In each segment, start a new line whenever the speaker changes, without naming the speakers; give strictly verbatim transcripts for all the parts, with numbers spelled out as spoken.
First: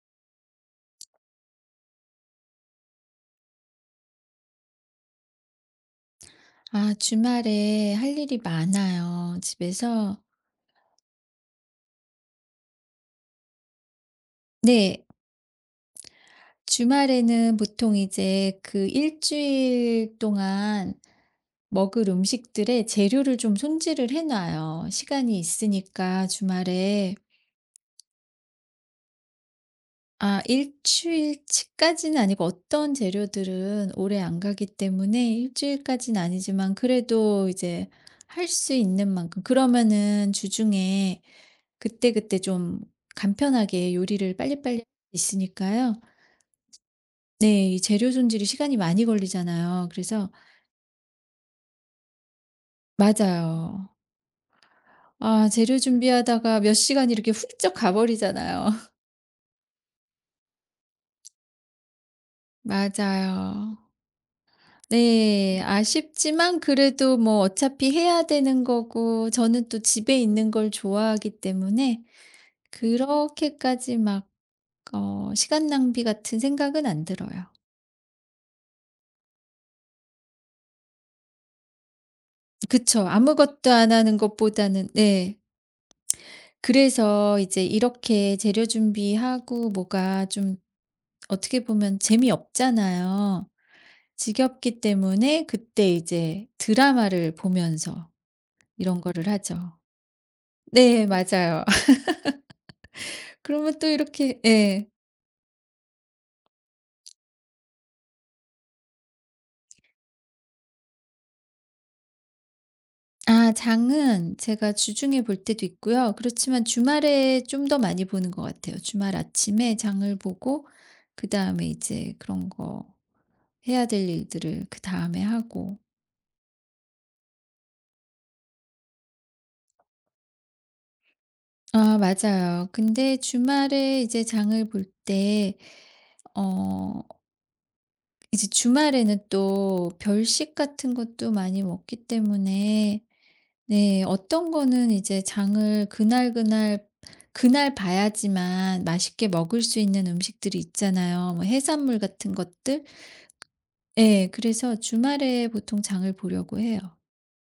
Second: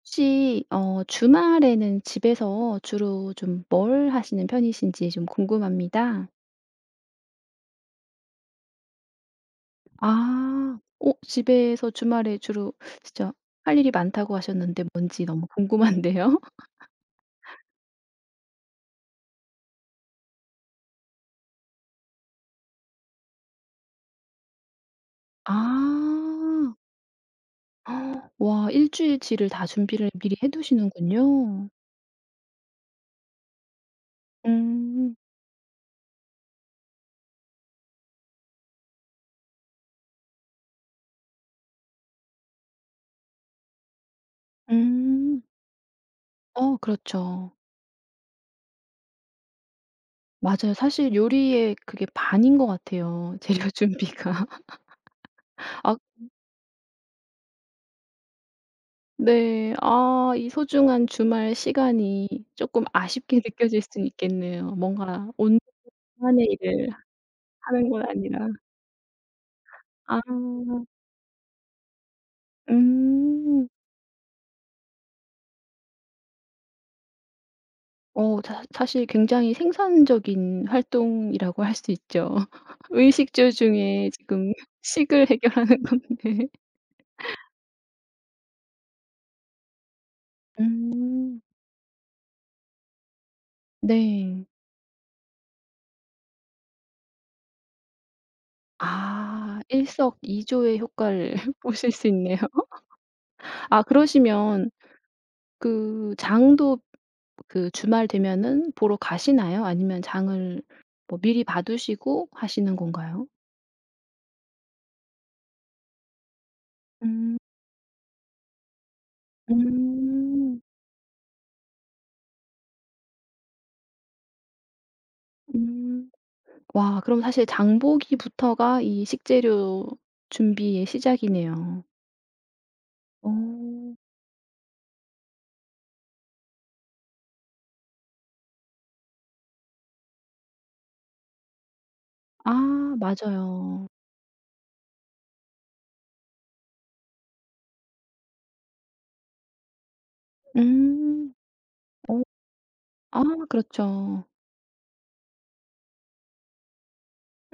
혹시 어 주말에는 집에서 주로 좀 뭘 하시는 편이신지 좀 궁금합니다.
아 주말에 할 일이 많아요, 집에서.
아. 어 집에서 주말에 주로 진짜 할 일이 많다고 하셨는데
네.
뭔지 너무 궁금한데요.
주말에는 보통 이제 그 일 주일 동안 먹을 음식들의 재료를 좀 손질을 해 놔요. 시간이 있으니까
아.
주말에.
와, 일주일치를 다 준비를 미리
아
해 두시는군요.
일주일치까지는 아니고 어떤 재료들은 오래 안 가기
음.
때문에 일주일까지는 아니지만 그래도 이제 할 수 있는 만큼 그러면은 주중에 그때그때 좀 간편하게 요리를 빨리빨리
음.
있으니까요.
어, 그렇죠.
네. 이 재료 손질이 시간이 많이 걸리잖아요. 그래서
맞아요. 사실 요리의 그게 반인 것 같아요, 재료
맞아요.
준비가.
아 재료
아
준비하다가 몇 시간이 이렇게 훌쩍 가버리잖아요.
네. 아 이 소중한 주말 시간이 쪼끔 아쉽게
맞아요.
느껴질 순 있겠네요. 뭔가
네.
온전한의
아쉽지만
일을
그래도 뭐
하는
어차피
건
해야
아니라.
되는 거고 저는 또 집에
아.
있는 걸 좋아하기 때문에
음.
그렇게까지 막 어 시간 낭비 같은 생각은 안 들어요.
어 자 사실 굉장히 생산적인 활동이라고 할 수 있죠.
그쵸.
의식주
아무것도 안
중에
하는
지금
것보다는
식을
네.
해결하는 건데.
그래서 이제 이렇게 재료 준비하고 뭐가 좀
음.
어떻게 보면 재미없잖아요.
네.
지겹기 때문에 그때 이제 드라마를 보면서 이런 거를
아
하죠.
일석이조의
네.
효과를
맞아요.
보실 수 있네요.
그러면
아
또 이렇게
그러시면
예.
그 장도 그 주말 되면은 보러 가시나요? 아니면 장을 뭐 미리 봐 두시고 하시는 건가요?
아 장은 제가 주중에 볼 때도 있고요. 그렇지만
음.
주말에 좀 더 많이 보는 것 같아요. 주말 아침에 장을
음.
보고 그다음에 이제 그런 거 해야 될 일들을 그다음에 하고.
음. 와 그럼 사실 장 보기부터가 이 식재료 준비의 시작이네요.
아 맞아요. 근데
어.
주말에 이제 장을 볼 때 어 이제 주말에는 또 별식 같은 것도 많이 먹기
아
때문에
맞아요.
네. 어떤 거는 이제 장을 그날그날 그날 그날 봐야지만 맛있게 먹을 수 있는 음식들이
음.
있잖아요. 뭐 해산물
어
같은 것들.
아 그렇죠.
네 그래서 주말에 보통 장을 보려고 해요.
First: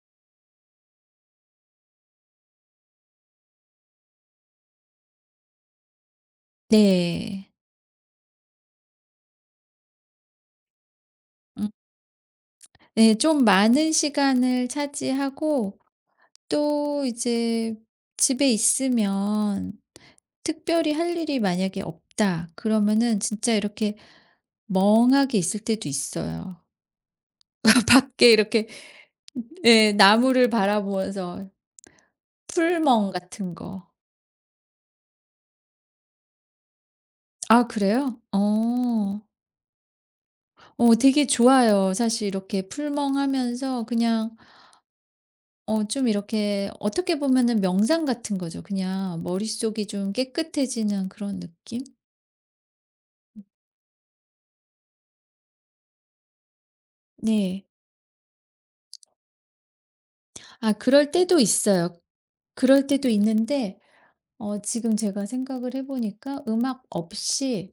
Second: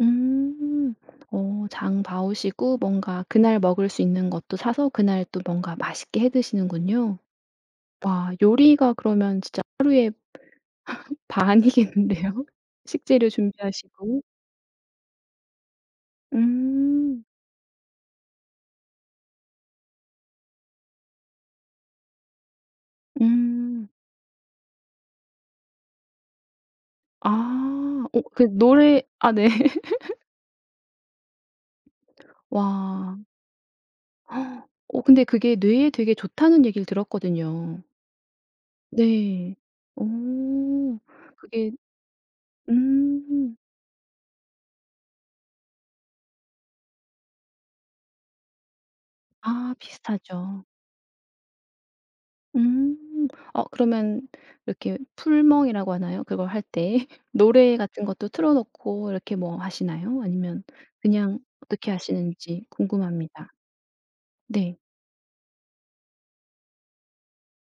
음. 어 장 봐 오시고 뭔가 그날 먹을 수 있는 것도 사서 그날 또 뭔가 맛있게 해 드시는군요.
네.
와 요리가 그러면 진짜 하루에
음.
반이겠는데요?
네.
식재료
좀 많은
준비하시고.
시간을 차지하고 또
음.
이제 집에 있으면 특별히 할 일이 만약에 없다 그러면은 진짜
음.
이렇게 멍하게 있을 때도 있어요.
아. 어
밖에
그
이렇게
노래 아 네.
예. 나무를 바라보면서 풀멍
와.
같은 거.
어 근데 그게 뇌에 되게 좋다는 얘기를
아
들었거든요.
그래요? 어.
네. 어.
어 되게
그게
좋아요. 사실 이렇게
음.
풀멍하면서 그냥 어 좀 이렇게 어떻게 보면은 명상 같은 거죠. 그냥
아
머릿속이 좀
비슷하죠.
깨끗해지는 그런 느낌?
음. 어 그러면 이렇게 풀멍이라고 하나요? 그걸 할 때
네.
노래 같은 것도 틀어 놓고 이렇게 뭐 하시나요? 아니면
아 그럴 때도
그냥 어떻게
있어요.
하시는지
그럴 때도
궁금합니다.
있는데 어
네.
지금 제가 생각을 해 보니까 음악 없이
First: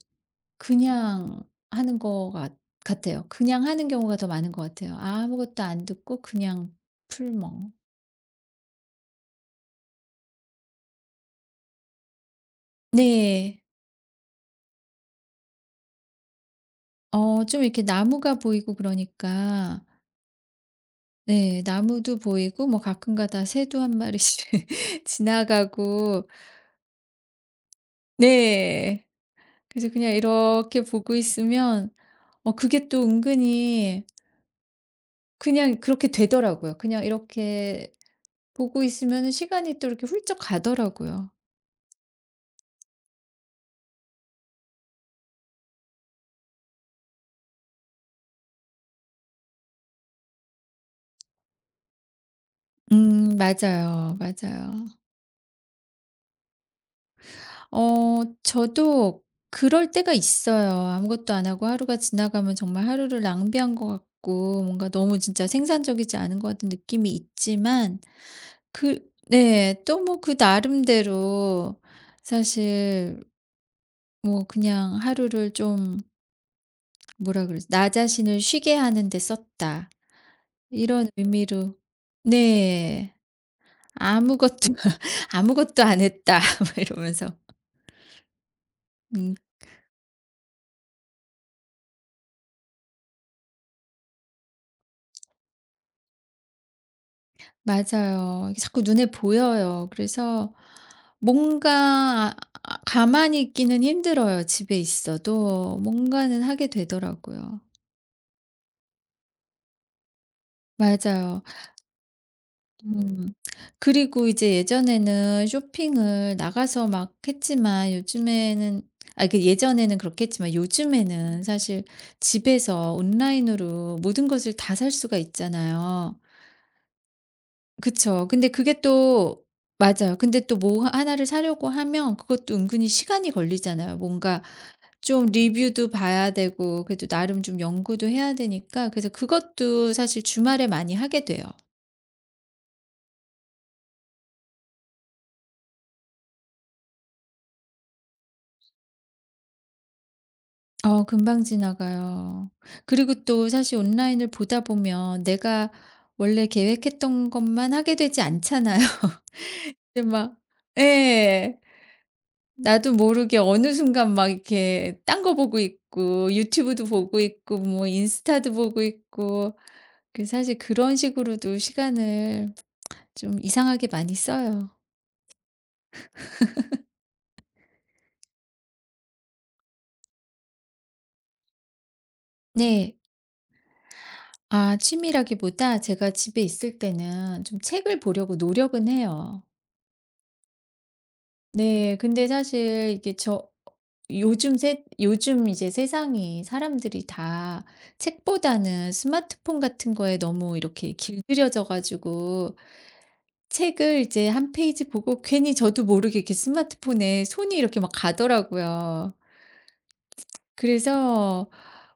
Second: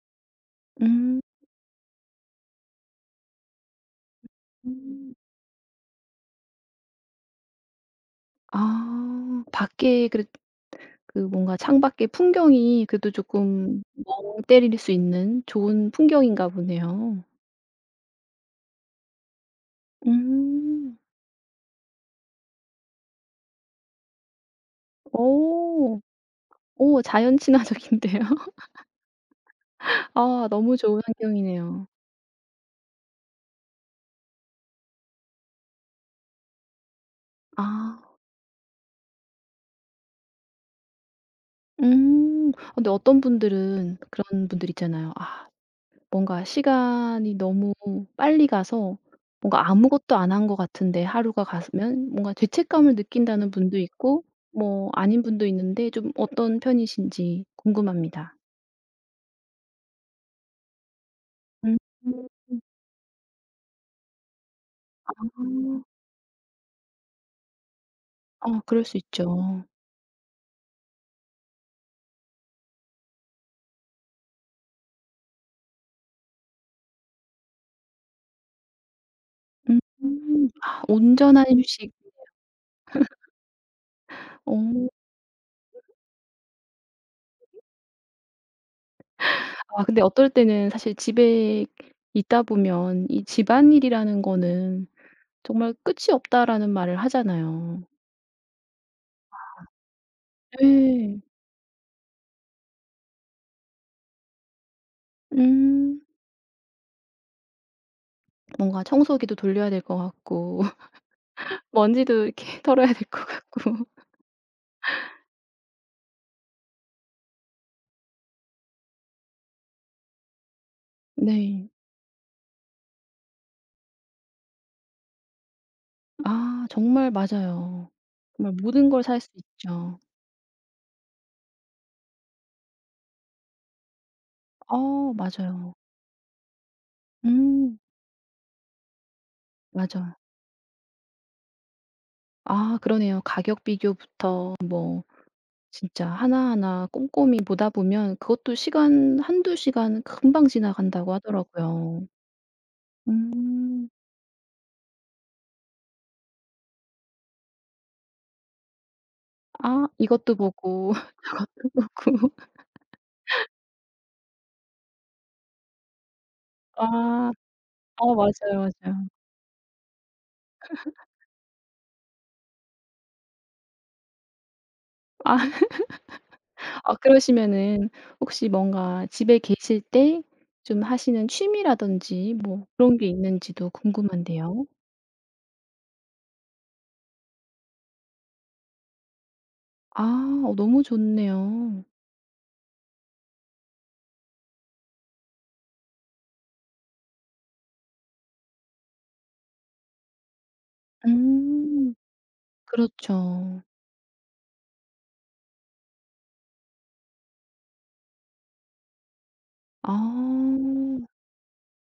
음.
그냥 하는 거 같 같아요. 그냥 하는 경우가 더 많은 것 같아요. 아무것도 안 듣고 그냥 풀멍.
아 밖에 그래 그 뭔가 창밖에 풍경이 그래도
네.
조금 멍 때릴 수 있는 좋은 풍경인가 보네요.
어 좀 이렇게 나무가 보이고 그러니까
음.
네 나무도 보이고 뭐 가끔가다 새도 한 마리씩
오
지나가고
오 자연 친화적인데요.
네. 그래서 그냥
아 너무
이렇게
좋은
보고
환경이네요.
있으면 어 그게 또 은근히 그냥 그렇게 되더라고요. 그냥 이렇게
아.
보고 있으면 시간이 또 이렇게 훌쩍 가더라고요.
음. 근데 어떤 분들은 그런 분들 있잖아요. '아 뭔가 시간이 너무 빨리 가서 뭔가 아무것도 안 한 것 같은데 하루가 가면 뭔가 죄책감을
음
느낀다는 분도
맞아요,
있고
맞아요.
뭐 아닌 분도 있는데 좀 어떤 편이신지
어
궁금합니다.
저도 그럴 때가 있어요. 아무것도 안 하고
음.
하루가 지나가면 정말 하루를 낭비한 것 같고 뭔가 너무 진짜
아.
생산적이지 않은 것 같은 느낌이 있지만
어 그럴 수
그
있죠.
네. 또 뭐 그 나름대로 사실 뭐 그냥 하루를 좀 뭐라 그러지? '나 자신을 쉬게 하는 데
음.
썼다.'
아
이런
온전한
의미로
휴식.
네. '아무것도
어.
아무것도 안 했다.' 막 이러면서. 음.
아 근데 어떨 때는 사실 집에 있다 보면 이 집안일이라는 거는 정말 끝이 없다라는 말을 하잖아요.
맞아요. 이게 자꾸 눈에 보여요. 그래서
예.
뭔가 아 아 가만히 있기는 힘들어요, 집에 있어도.
음.
뭔가는 하게 되더라고요.
뭔가 청소기도 돌려야 될 것 같고
맞아요.
먼지도 이렇게 털어야 될 것
음.
같고.
그리고 이제 예전에는 쇼핑을 나가서 막 했지만 요즘에는 아 그 예전에는 그렇게 했지만 요즘에는
네.
사실 집에서 온라인으로 모든 것을 다 살 수가 있잖아요.
아 정말 맞아요.
그쵸. 근데
정말
그게
모든 걸 살 수
또
있죠.
맞아요. 근데 또 뭐 하나를 사려고 하면 그것도 은근히 시간이 걸리잖아요. 뭔가
어
좀
맞아요.
리뷰도 봐야 되고 그래도 나름 좀
음
연구도 해야 되니까 그래서 그것도
맞아요.
사실 주말에 많이 하게 돼요.
아 그러네요. 가격 비교부터 뭐 진짜 하나하나 꼼꼼히 보다 보면 그것도 시간 한두 시간 금방
어
지나간다고
금방
하더라고요.
지나가요. 그리고 또 사실
음.
온라인을 보다 보면 내가 원래 계획했던 것만 하게 되지 않잖아요.
아
근데 막
이것도 보고
예.
보고.
나도 모르게 어느 순간 막 이렇게 딴 거 보고 있고 유튜브도 보고
아.
있고 뭐
어
인스타도
맞아요,
보고
맞아요.
있고 그 사실 그런 식으로도 시간을 좀 이상하게 많이 써요.
아 아 그러시면은 혹시 뭔가 집에 계실 때 좀 하시는 취미라든지 뭐
네.
그런 게 있는지도 궁금한데요.
아 취미라기보다 제가 집에 있을 때는 좀 책을 보려고 노력은 해요.
아 어 너무 좋네요.
네. 근데 사실 이게 저 요즘 세 요즘 이제 세상이 사람들이 다 책보다는 스마트폰 같은 거에 너무 이렇게 길들여져
음.
가지고
그렇죠.
책을 이제 한 페이지 보고 괜히 저도 모르게 이렇게 스마트폰에 손이 이렇게 막 가더라고요.
아.
그래서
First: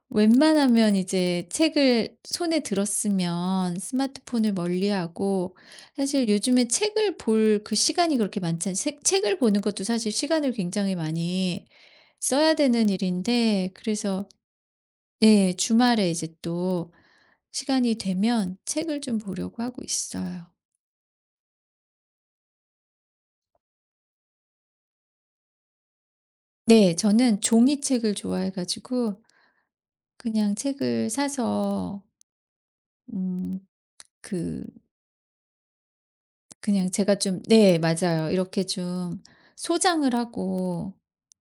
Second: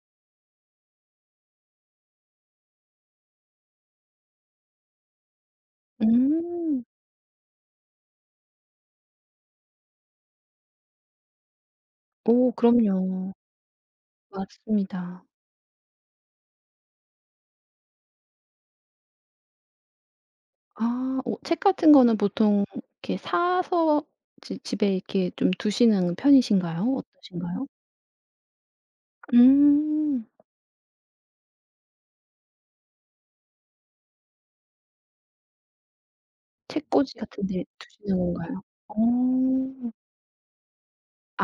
웬만하면 이제 책을 손에 들었으면 스마트폰을 멀리하고 사실 요즘에
음.
책을 볼 그 시간이 그렇게 많지 않 책 책을 보는 것도 사실 시간을 굉장히 많이
오
써야 되는
그럼요.
일인데 그래서
맞습니다.
네 주말에 이제 또 시간이 되면 책을 좀 보려고 하고 있어요.
아 어 책 같은 거는 보통 이렇게 사서 지 집에 이렇게 좀 두시는 편이신가요?
네. 저는
어떠신가요?
종이책을 좋아해 가지고
음.
그냥 책을 사서 음 그 그냥
책꽂이
제가 좀
같은 데
네
두시는
맞아요.
건가요?
이렇게 좀
어.
소장을 하고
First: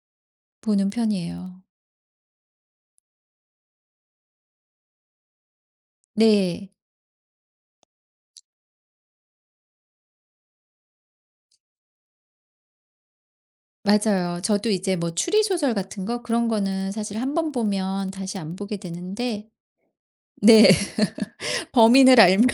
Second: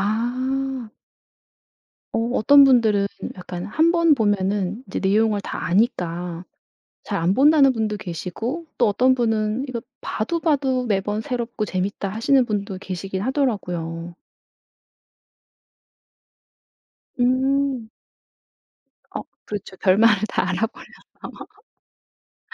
아.
보는 편이에요.
어 어떤 분들은 약간 한 번 보면은 이제 내용을 다 아니까
네.
잘 안 본다는 분도 계시고 또 어떤 분은 이거 봐도 봐도 매번 새롭고 재밌다 하시는 분도 계시긴 하더라고요.
맞아요. 저도 이제 뭐 추리 소설 같은 거 그런 거는 사실 한번
음.
보면 다시 안 보게
어
되는데
그렇죠. 결말을 다
네.
알아버려서.
범인을 알면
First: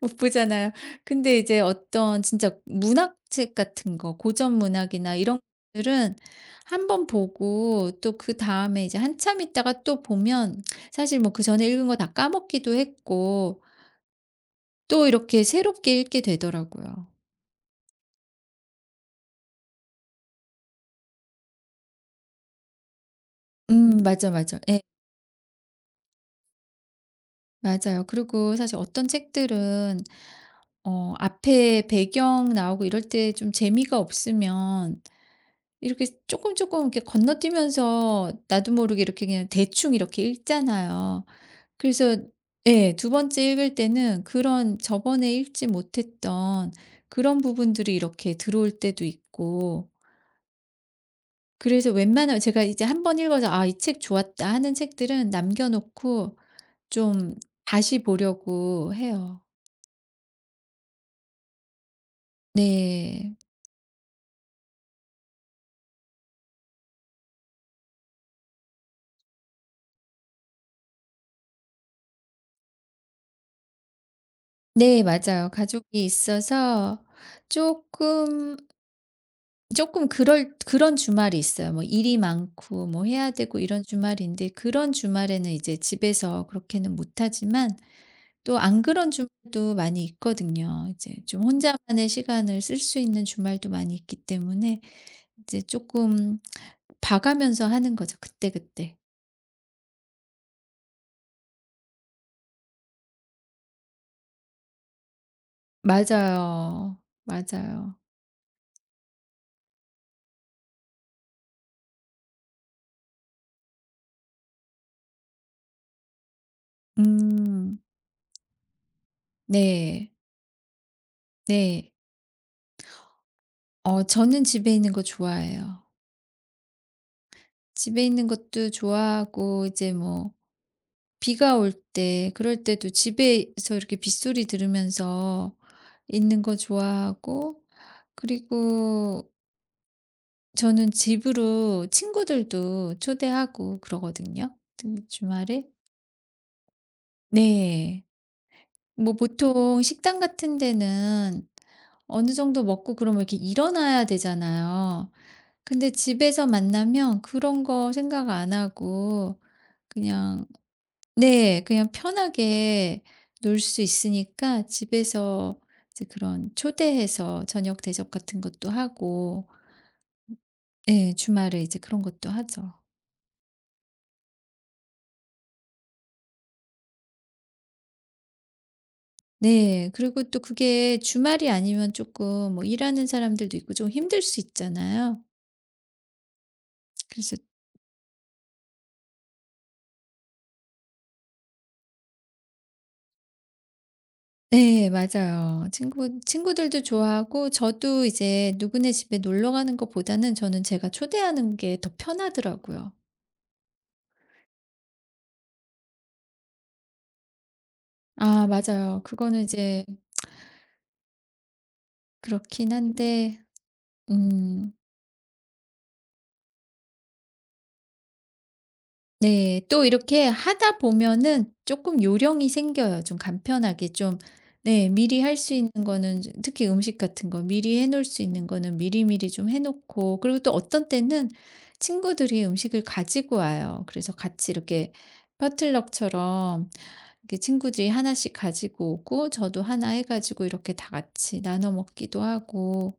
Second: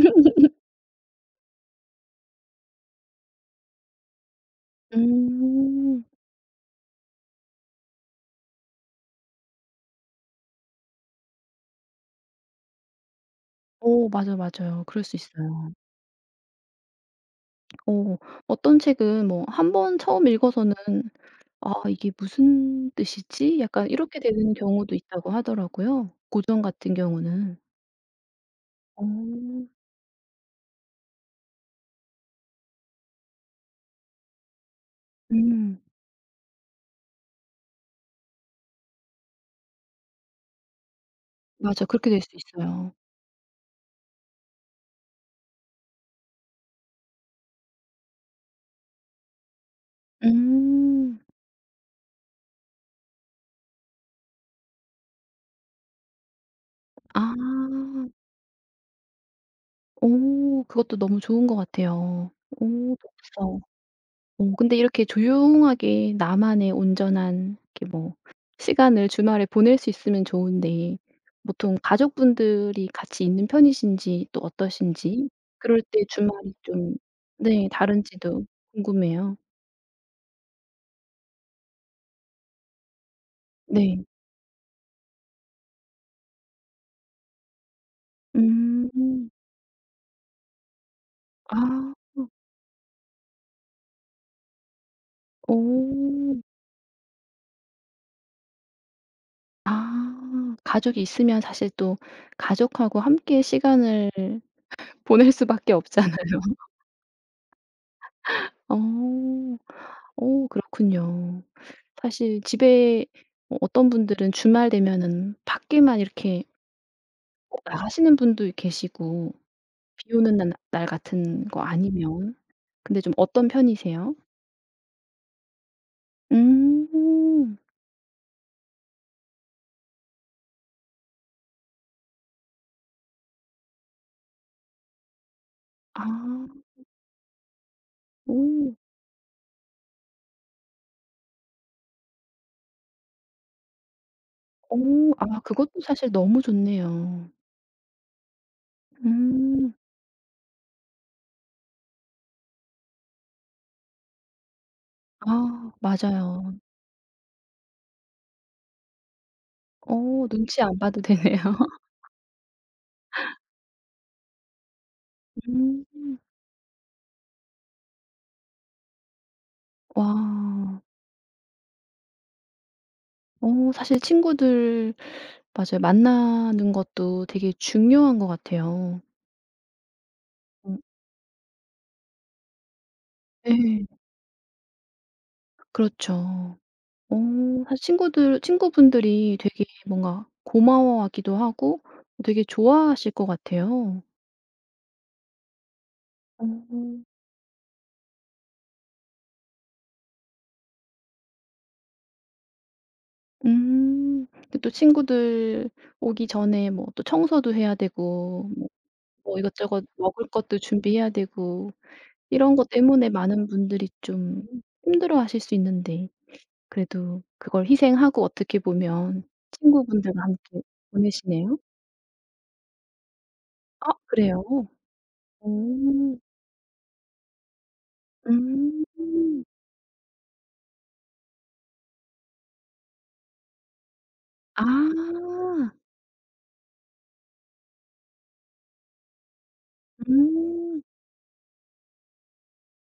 못 보잖아요. 근데 이제 어떤 진짜 문학책 같은 거, 고전 문학이나 이런
음.
것들은 한 번 보고 또 그다음에 이제 한참 있다가 또 보면 사실 뭐 그전에 읽은 거 다 까먹기도 했고
어 맞아요, 맞아요. 그럴
또
수
이렇게
있어요.
새롭게 읽게 되더라고요.
어 어떤 책은 뭐 한 번 처음 읽어서는 '아 이게 무슨 뜻이지?' 약간
음
이렇게
맞아,
되는
맞아. 예.
경우도 있다고 하더라고요, 고전 같은 경우는.
맞아요. 그리고 사실 어떤
어.
책들은 어 앞에 배경 나오고 이럴 때 좀 재미가 없으면
음.
이렇게 조금 조금 이렇게 건너뛰면서 나도 모르게 이렇게 그냥 대충 이렇게 읽잖아요.
맞아. 그렇게
그래서
될 수 있어요.
예 두 번째 읽을 때는 그런 저번에 읽지 못했던 그런 부분들이 이렇게 들어올 때도 있고
음.
그래서 웬만하면 제가 이제 한번 읽어서 '아 이 책 좋았다.' 하는 책들은 남겨 놓고 좀
아.
다시 보려고 해요.
오. 그것도 너무 좋은 것 같아요. 오
네.
독서. 어 근데 이렇게 조용하게 나만의 온전한 이렇게 뭐 시간을 주말에 보낼 수 있으면 좋은데 보통 가족분들이 같이 있는 편이신지 또
네
어떠신지
맞아요.
그럴 때
가족이
주말이 좀
있어서
네 다른지도
조금
궁금해요.
조금 그럴 그런 주말이 있어요. 뭐 일이 많고 뭐 해야 되고 이런
네.
주말인데 그런 주말에는 이제 집에서 그렇게는 못하지만 또 안 그런
음.
주말도 많이 있거든요. 이제 좀
아.
혼자만의 시간을 쓸 수 있는 주말도 많이 있기 때문에 이제
어.
조금 봐가면서 하는 거죠 그때그때.
아. 가족이 있으면 사실 또 가족하고 함께 시간을 보낼 수밖에 없잖아요.
맞아요. 맞아요.
어. 어 그렇군요. 사실 집에 어 어떤 분들은 주말 되면은 밖에만 이렇게 꼭
음.
나가시는 분도 계시고
네.
비 오는 날 날 같은 거
네.
아니면. 근데 좀 어떤
어
편이세요?
저는 집에 있는 거 좋아해요.
음.
집에 있는 것도 좋아하고 이제 뭐 비가 올 때 그럴 때도 집에서 이렇게 빗소리 들으면서
아.
있는 거 좋아하고
오.
그리고 저는 집으로 친구들도 초대하고 그러거든요. 특히
오. 아
주말에.
그것도 사실 너무 좋네요.
네. 뭐
음.
보통 식당 같은 데는 어느 정도 먹고 그러면 이렇게 일어나야 되잖아요.
아
근데 집에서
맞아요.
만나면 그런 거 생각 안 하고
어
그냥
눈치 안 봐도 되네요.
네. 그냥 편하게 놀 수 있으니까 집에서 이제
음.
그런 초대해서 저녁 대접 같은 것도 하고
와.
네 주말에 이제 그런 것도 하죠.
어 사실 친구들 맞아요. 만나는 것도 되게 중요한 것 같아요.
네. 그리고 또 그게 주말이 아니면 조금 뭐 일하는
네,
사람들도 있고
예.
좀 힘들 수 있잖아요.
그렇죠. 어
그래서
사실 친구들 친구분들이 되게 뭔가 고마워하기도 하고 되게 좋아하실 것 같아요.
네 맞아요. 친구 친구들도
음.
좋아하고 저도 이제 누구네 집에 놀러 가는 것보다는 저는 제가 초대하는 게 더 편하더라고요.
음. 근데 또 친구들 오기 전에 뭐 또 청소도 해야
아
되고 뭐
맞아요.
뭐
그거는 이제
이것저것 먹을 것도 준비해야 되고 이런 것
그렇긴
때문에
한데
많은 분들이 좀
음.
힘들어하실 수 있는데 그래도 그걸 희생하고 어떻게 보면
네. 또
친구분들과
이렇게
함께
하다 보면은
보내시네요.
조금 요령이 생겨요. 좀 간편하게
아
좀
그래요?
네 미리 할
어.
수 있는 거는 좀- 특히 음식 같은 거 미리 해 놓을 수 있는 거는
음.
미리미리 좀 해 놓고 그리고 또 어떤 때는 친구들이 음식을 가지고 와요. 그래서 같이 이렇게
아.
퍼틀럭처럼 이렇게 친구들이 하나씩 가지고 오고 저도 하나 해 가지고 이렇게
음.
다 같이 나눠 먹기도 하고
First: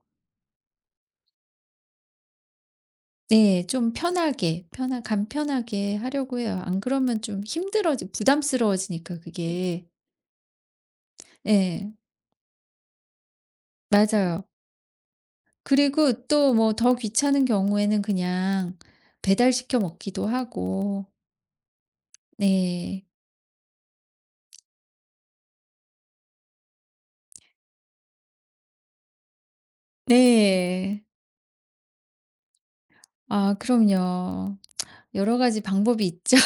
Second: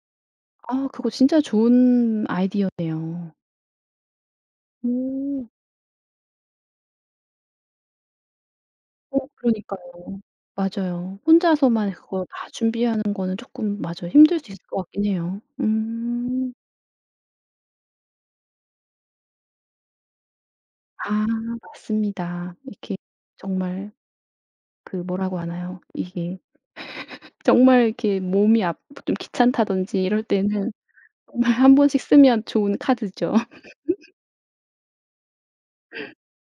아 그거 진짜 좋은 아이디어네요.
네. 좀 편하게, 편하
음.
간편하게 하려고 해요. 안 그러면 좀 힘들어지 부담스러워지니까
어
그게.
그러니까요. 맞아요.
예.
혼자서만 그거 다 준비하는 거는 쪼끔 맞아요. 힘들
맞아요.
수 있을 것 같긴 해요.
그리고 또
음.
뭐 더 귀찮은 경우에는 그냥 배달시켜 먹기도 하고.
아 맞습니다. 이렇게
네.
정말 그 뭐라고 하나요? 이게 정말 이렇게 몸이 아 좀 귀찮다든지 이럴 때는
네.
정말 한 번씩 쓰면 좋은 카드죠.
아 그럼요. 여러 가지 방법이 있죠.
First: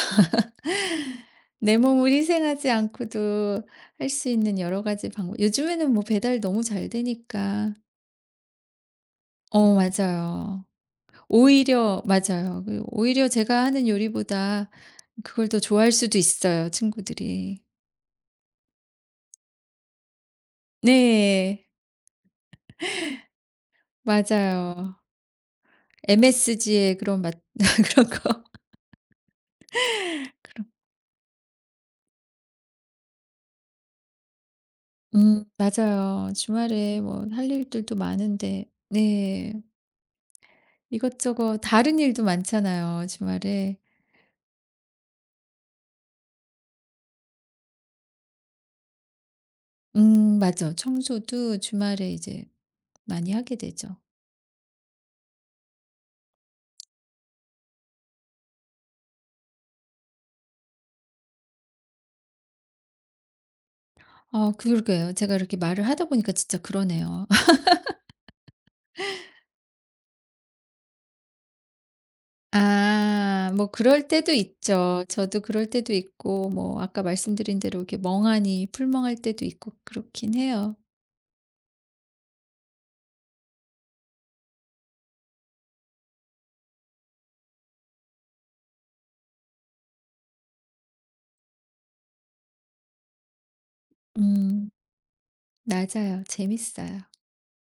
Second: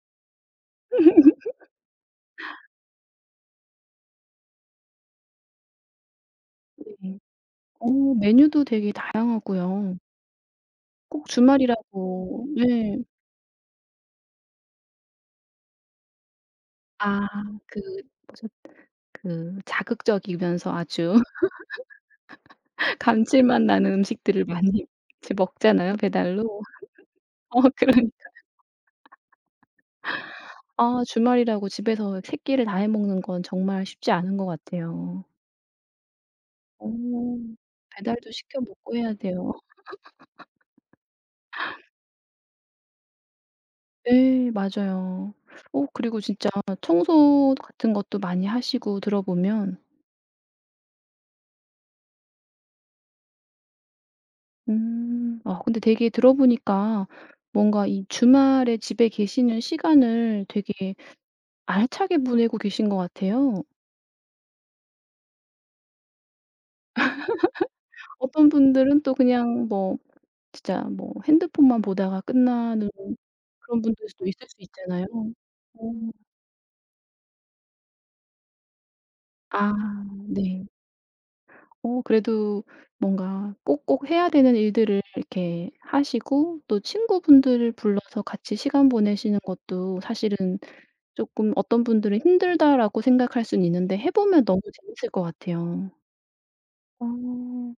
내 몸을 희생하지 않고도 할 수 있는 여러 가지 방법 요즘에는 뭐 배달 너무 잘
네.
되니까.
어 메뉴도 되게
어
다양하고요.
맞아요.
꼭 주말이라고
오히려 맞아요. 그
네.
오히려 제가 하는 요리보다 그걸 더 좋아할 수도 있어요,
아
친구들이.
그 뭐죠? 그 자극적이면서 아주
네.
감칠맛 나는 음식들을 많이
맞아요.
이제 먹잖아요, 배달로.
엠에스지의 그런 맛
어
그런
그러니까
거 그런
아 주말이라고 집에서 세 끼를 다해 먹는 건 정말 쉽지 않은 것 같아요.
음 맞아요. 주말에 뭐 할
어.
일들도
배달도 시켜
많은데
먹고 해야
네.
돼요.
이것저것 다른 일도 많잖아요, 주말에.
예. 맞아요. 어 그리고 진짜 청소 같은 것도 많이 하시고 들어보면
음 맞아. 청소도 주말에 이제 많이 하게 되죠.
음 아 근데 되게 들어보니까 뭔가 이 주말에 집에 계시는 시간을 되게 알차게 보내고 계신 것 같아요.
아 그러게요. 제가 이렇게 말을 하다 보니까 진짜 그러네요.
어떤 분들은 또 그냥 뭐 진짜 뭐 핸드폰만 보다가 끝나는
아. 뭐
그런
그럴
분들 수도
때도
있을 수
있죠.
있잖아요.
저도 그럴 때도
음.
있고 뭐 아까 말씀드린 대로 이렇게 멍하니 풀멍할 때도 있고
아
그렇긴
네.
해요.
어 그래도 뭔가 꼭꼭 해야 되는 일들을 이렇게 하시고 또 친구분들을 불러서 같이 시간 보내시는 것도 사실은 조금 어떤 분들은 '힘들다.'라고 생각할 수는 있는데 해 보면 너무
음.
재밌을 것 같아요.
맞아요. 재밌어요.
어.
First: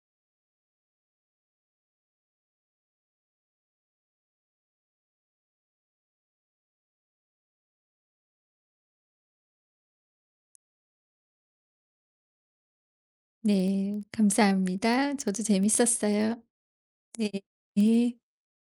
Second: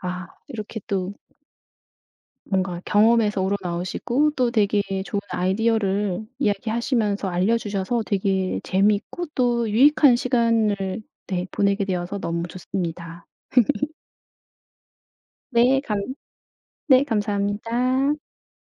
아 이렇게 또 뭔가 경험에서 우러나오시고 또 되게 좋은 아이디어를 이야기하시면서 알려주셔서 되게 재미있고 또 유익한 시간을 네 보내게 되어서 너무 좋습니다.
네. 감사합니다. 저도
네 감
재밌었어요.
네
네.
감사합니다.
네.